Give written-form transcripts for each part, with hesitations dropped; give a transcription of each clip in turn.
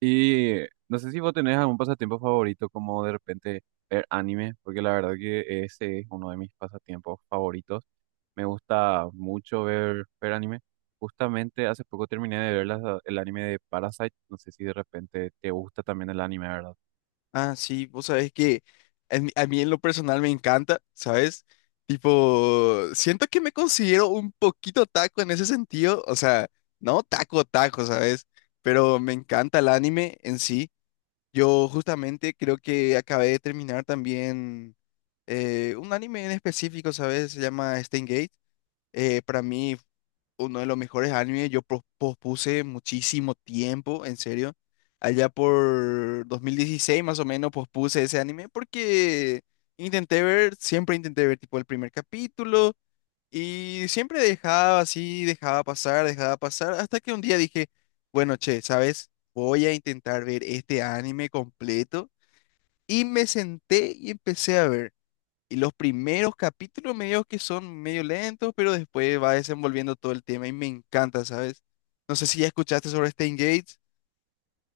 Y no sé si vos tenés algún pasatiempo favorito, como de repente ver anime, porque la verdad que ese es uno de mis pasatiempos favoritos. Me gusta mucho ver anime. Justamente hace poco terminé de ver el anime de Parasite. No sé si de repente te gusta también el anime, ¿verdad? Ah, sí, vos sabés que a mí en lo personal me encanta, ¿sabes? Tipo, siento que me considero un poquito taco en ese sentido, o sea, no taco taco, ¿sabes? Pero me encanta el anime en sí. Yo justamente creo que acabé de terminar también un anime en específico, ¿sabes? Se llama Steins Gate. Para mí uno de los mejores animes. Yo pospuse muchísimo tiempo, en serio. Allá por 2016 más o menos pospuse ese anime porque intenté ver, siempre intenté ver tipo el primer capítulo y siempre dejaba así, dejaba pasar, hasta que un día dije, bueno, che, ¿sabes? Voy a intentar ver este anime completo y me senté y empecé a ver. Y los primeros capítulos medio que son medio lentos, pero después va desenvolviendo todo el tema y me encanta, ¿sabes? No sé si ya escuchaste sobre Stan Gates.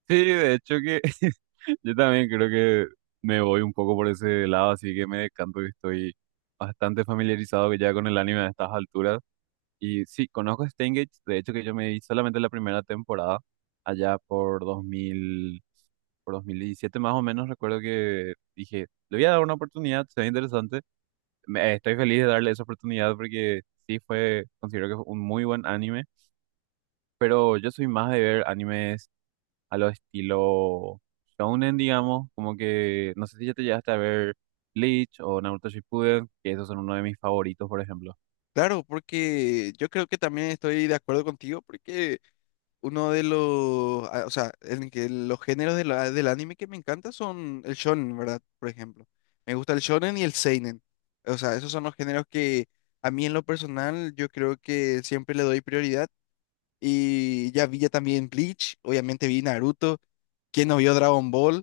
Sí, de hecho que yo también creo que me voy un poco por ese lado, así que me decanto que estoy bastante familiarizado que ya con el anime a estas alturas. Y sí, conozco Steingate, de hecho que yo me vi solamente la primera temporada, allá por 2000, por 2017 más o menos, recuerdo que dije, le voy a dar una oportunidad, se ve interesante. Estoy feliz de darle esa oportunidad porque sí fue, considero que fue un muy buen anime, pero yo soy más de ver animes a lo estilo shounen, digamos, como que, no sé si ya te llegaste a ver Bleach o Naruto Shippuden, que esos son uno de mis favoritos, por ejemplo. Claro, porque yo creo que también estoy de acuerdo contigo, porque uno de los, o sea, en que los géneros de del anime que me encanta son el shonen, ¿verdad? Por ejemplo. Me gusta el shonen y el seinen. O sea, esos son los géneros que a mí en lo personal yo creo que siempre le doy prioridad. Y ya vi ya también Bleach, obviamente vi Naruto, quien no vio Dragon Ball.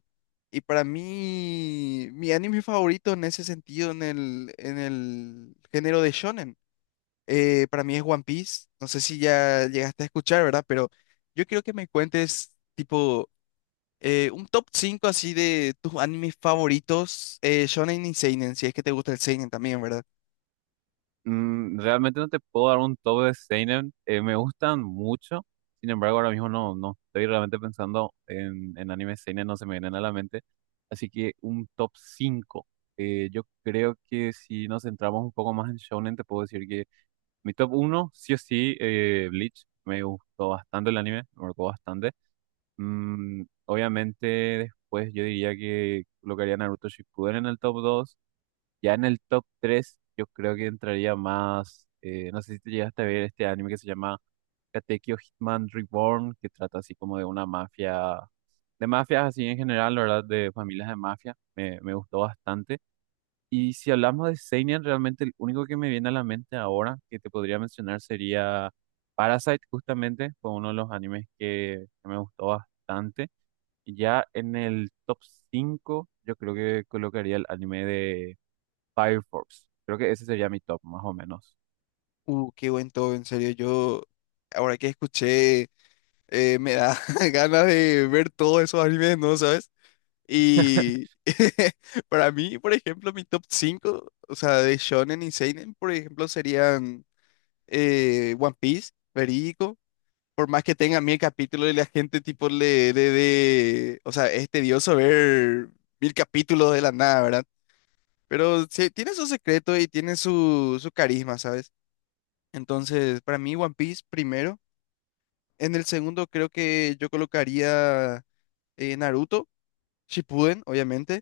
Y para mí, mi anime favorito en ese sentido, en el género de shonen, para mí es One Piece. No sé si ya llegaste a escuchar, ¿verdad? Pero yo quiero que me cuentes, tipo, un top 5 así de tus animes favoritos, shonen y seinen, si es que te gusta el seinen también, ¿verdad? Mm, realmente no te puedo dar un top de seinen. Me gustan mucho. Sin embargo, ahora mismo no estoy realmente pensando en, anime seinen, no se me vienen a la mente. Así que un top cinco. Yo creo que si nos centramos un poco más en shonen, te puedo decir que mi top uno sí o sí, Bleach. Me gustó bastante el anime, me marcó bastante. Mm, obviamente, después yo diría que colocaría Naruto Shippuden en el top dos, ya en el top 3 yo creo que entraría más. No sé si te llegaste a ver este anime que se llama Katekyo Hitman Reborn, que trata así como de una mafia. De mafias así en general, la verdad, de familias de mafia. Me gustó bastante. Y si hablamos de Seinen, realmente el único que me viene a la mente ahora que te podría mencionar sería Parasite, justamente. Fue uno de los animes que, me gustó bastante. Y ya en el top 5 yo creo que colocaría el anime Fire Force. Creo que ese sería mi top, más o menos. Qué buen todo, en serio. Yo, ahora que escuché, me da ganas de ver todos esos animes, ¿no? ¿Sabes? Y para mí, por ejemplo, mi top cinco, o sea, de shonen y seinen, por ejemplo, serían One Piece, verídico. Por más que tenga mil capítulos y la gente tipo le dé, o sea, es tedioso ver mil capítulos de la nada, ¿verdad? Pero sí, tiene su secreto y tiene su carisma, ¿sabes? Entonces, para mí One Piece primero. En el segundo creo que yo colocaría Naruto Shippuden, obviamente.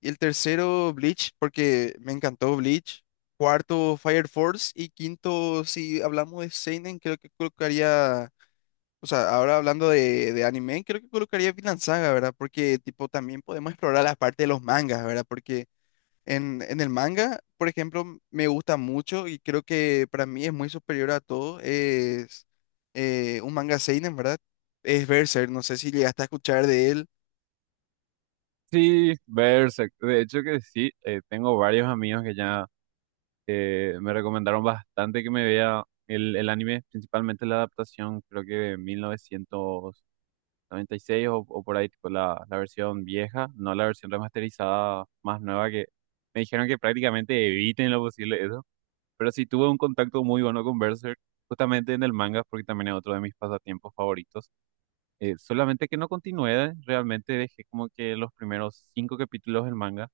Y el tercero, Bleach, porque me encantó Bleach. Cuarto, Fire Force. Y quinto, si hablamos de seinen, creo que colocaría, o sea, ahora hablando de, anime, creo que colocaría Vinland Saga, ¿verdad? Porque, tipo, también podemos explorar la parte de los mangas, ¿verdad? Porque en el manga, por ejemplo, me gusta mucho y creo que para mí es muy superior a todo. Es un manga seinen, ¿verdad? Es Berserk, no sé si llegaste a escuchar de él. Sí, Berserk. De hecho que sí, tengo varios amigos que ya me recomendaron bastante que me vea el anime, principalmente la adaptación, creo que de 1996 o por ahí, tipo la versión vieja, no la versión remasterizada más nueva que me dijeron que prácticamente eviten en lo posible eso. Pero sí tuve un contacto muy bueno con Berserk, justamente en el manga, porque también es otro de mis pasatiempos favoritos. Solamente que no continué, realmente dejé como que los primeros cinco capítulos del manga.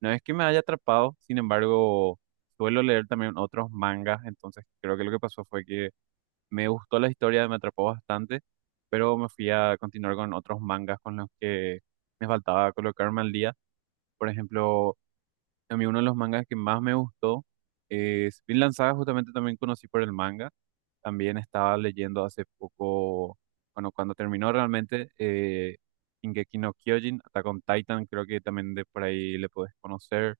No es que me haya atrapado, sin embargo, suelo leer también otros mangas, entonces creo que lo que pasó fue que me gustó la historia, me atrapó bastante, pero me fui a continuar con otros mangas con los que me faltaba colocarme al día. Por ejemplo, a mí uno de los mangas que más me gustó es Vinland Saga, justamente también conocí por el manga. También estaba leyendo hace poco, bueno, cuando terminó realmente, Shingeki no Kyojin, Attack on Titan, creo que también de por ahí le podés conocer,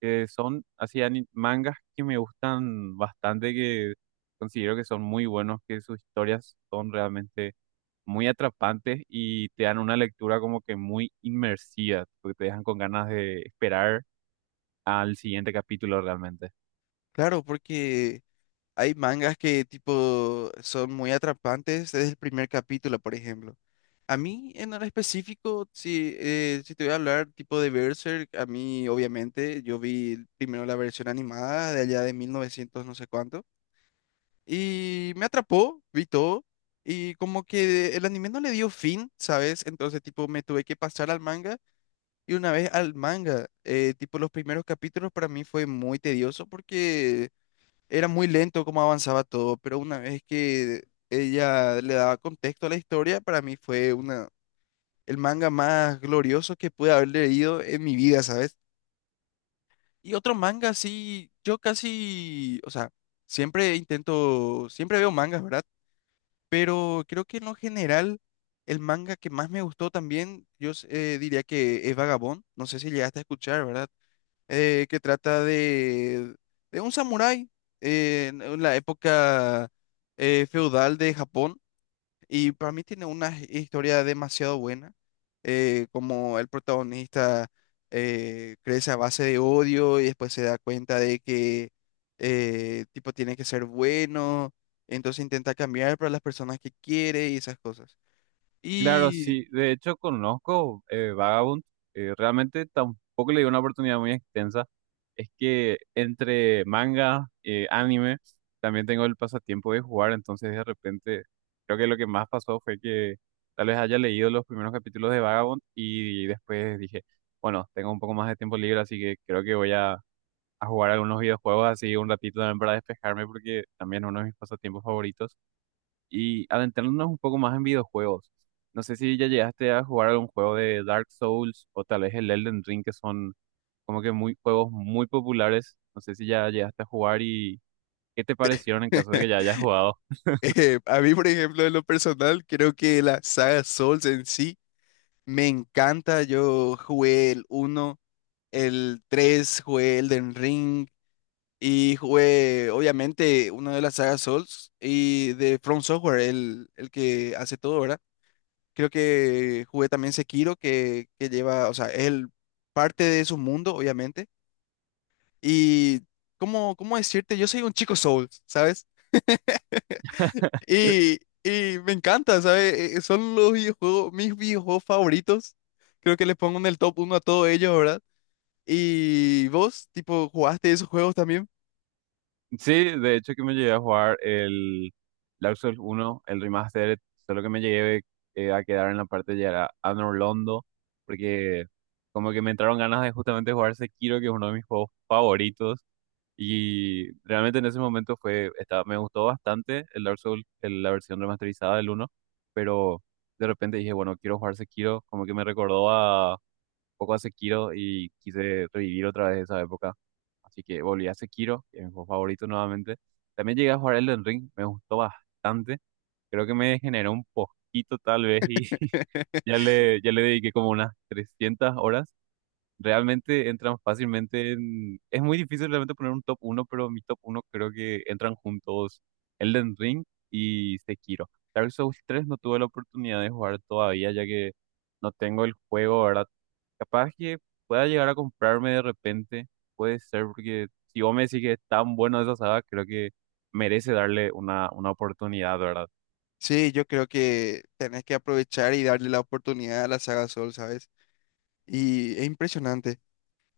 que son así mangas que me gustan bastante, que considero que son muy buenos, que sus historias son realmente muy atrapantes y te dan una lectura como que muy inmersiva, porque te dejan con ganas de esperar al siguiente capítulo realmente. Claro, porque hay mangas que tipo son muy atrapantes desde el primer capítulo, por ejemplo. A mí en el específico, si te voy a hablar tipo de Berserk, a mí obviamente yo vi primero la versión animada de allá de 1900 no sé cuánto y me atrapó, vi todo, y como que el anime no le dio fin, ¿sabes? Entonces tipo me tuve que pasar al manga, y una vez al manga, tipo los primeros capítulos para mí fue muy tedioso porque era muy lento cómo avanzaba todo, pero una vez que ella le daba contexto a la historia, para mí fue una, el manga más glorioso que pude haber leído en mi vida, ¿sabes? Y otro manga, sí, yo casi, o sea, siempre intento, siempre veo mangas, ¿verdad? Pero creo que en lo general, el manga que más me gustó también, diría que es Vagabond, no sé si llegaste a escuchar, ¿verdad? Que trata de, un samurái en la época feudal de Japón. Y para mí tiene una historia demasiado buena, como el protagonista crece a base de odio y después se da cuenta de que, tipo, tiene que ser bueno, entonces intenta cambiar para las personas que quiere y esas cosas. Claro, Y sí, de hecho conozco Vagabond, realmente tampoco le di una oportunidad muy extensa. Es que entre manga, anime, también tengo el pasatiempo de jugar, entonces de repente creo que lo que más pasó fue que tal vez haya leído los primeros capítulos de Vagabond y después dije, bueno, tengo un poco más de tiempo libre, así que creo que voy a jugar algunos videojuegos así un ratito también para despejarme porque también es uno de mis pasatiempos favoritos. Y adentrándonos un poco más en videojuegos, no sé si ya llegaste a jugar algún juego de Dark Souls o tal vez el Elden Ring, que son como que muy juegos muy populares. No sé si ya llegaste a jugar y qué te parecieron en caso de que ya hayas jugado. A mí, por ejemplo, en lo personal, creo que la saga Souls en sí me encanta. Yo jugué el uno, el tres, jugué Elden Ring y jugué obviamente una de las sagas Souls y de From Software, el que hace todo, ¿verdad? Creo que jugué también Sekiro, que lleva, o sea, es parte de su mundo, obviamente. Y, ¿cómo decirte, yo soy un chico Souls, ¿sabes? Y me encanta, ¿sabes? Son los videojuegos, mis videojuegos favoritos. Creo que les pongo en el top uno a todos ellos, ¿verdad? ¿Y vos, tipo, jugaste esos juegos también? Sí, de hecho que me llegué a jugar el Dark Souls uno, el remaster. Solo que me llegué a quedar en la parte de llegar a Anor Londo, porque como que me entraron ganas de justamente jugar Sekiro, que es uno de mis juegos favoritos. Y realmente en ese momento fue, estaba- me gustó bastante el Dark Souls, el- la versión remasterizada del uno, pero de repente dije, bueno, quiero jugar Sekiro, como que me recordó a, un poco a Sekiro y quise revivir otra vez esa época. Así que volví a Sekiro, que es mi juego favorito nuevamente. También llegué a jugar Elden Ring, me gustó bastante. Creo que me degeneró un poquito tal vez y ya le, ya le dediqué como unas 300 horas. Realmente entran fácilmente en... Es muy difícil realmente poner un top uno, pero mi top uno creo que entran juntos Elden Ring y Sekiro. Dark Souls 3 no tuve la oportunidad de jugar todavía, ya que no tengo el juego, ¿verdad? Capaz que pueda llegar a comprarme de repente, puede ser, porque si vos me decís que es tan bueno esa saga, creo que merece darle una oportunidad, ¿verdad? Sí, yo creo que tenés que aprovechar y darle la oportunidad a la saga Soul, ¿sabes? Y es impresionante.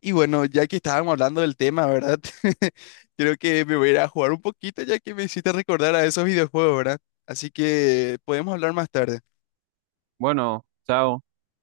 Y bueno, ya que estábamos hablando del tema, ¿verdad? Creo que me voy a ir a jugar un poquito ya que me hiciste recordar a esos videojuegos, ¿verdad? Así que podemos hablar más tarde. Bueno, chao.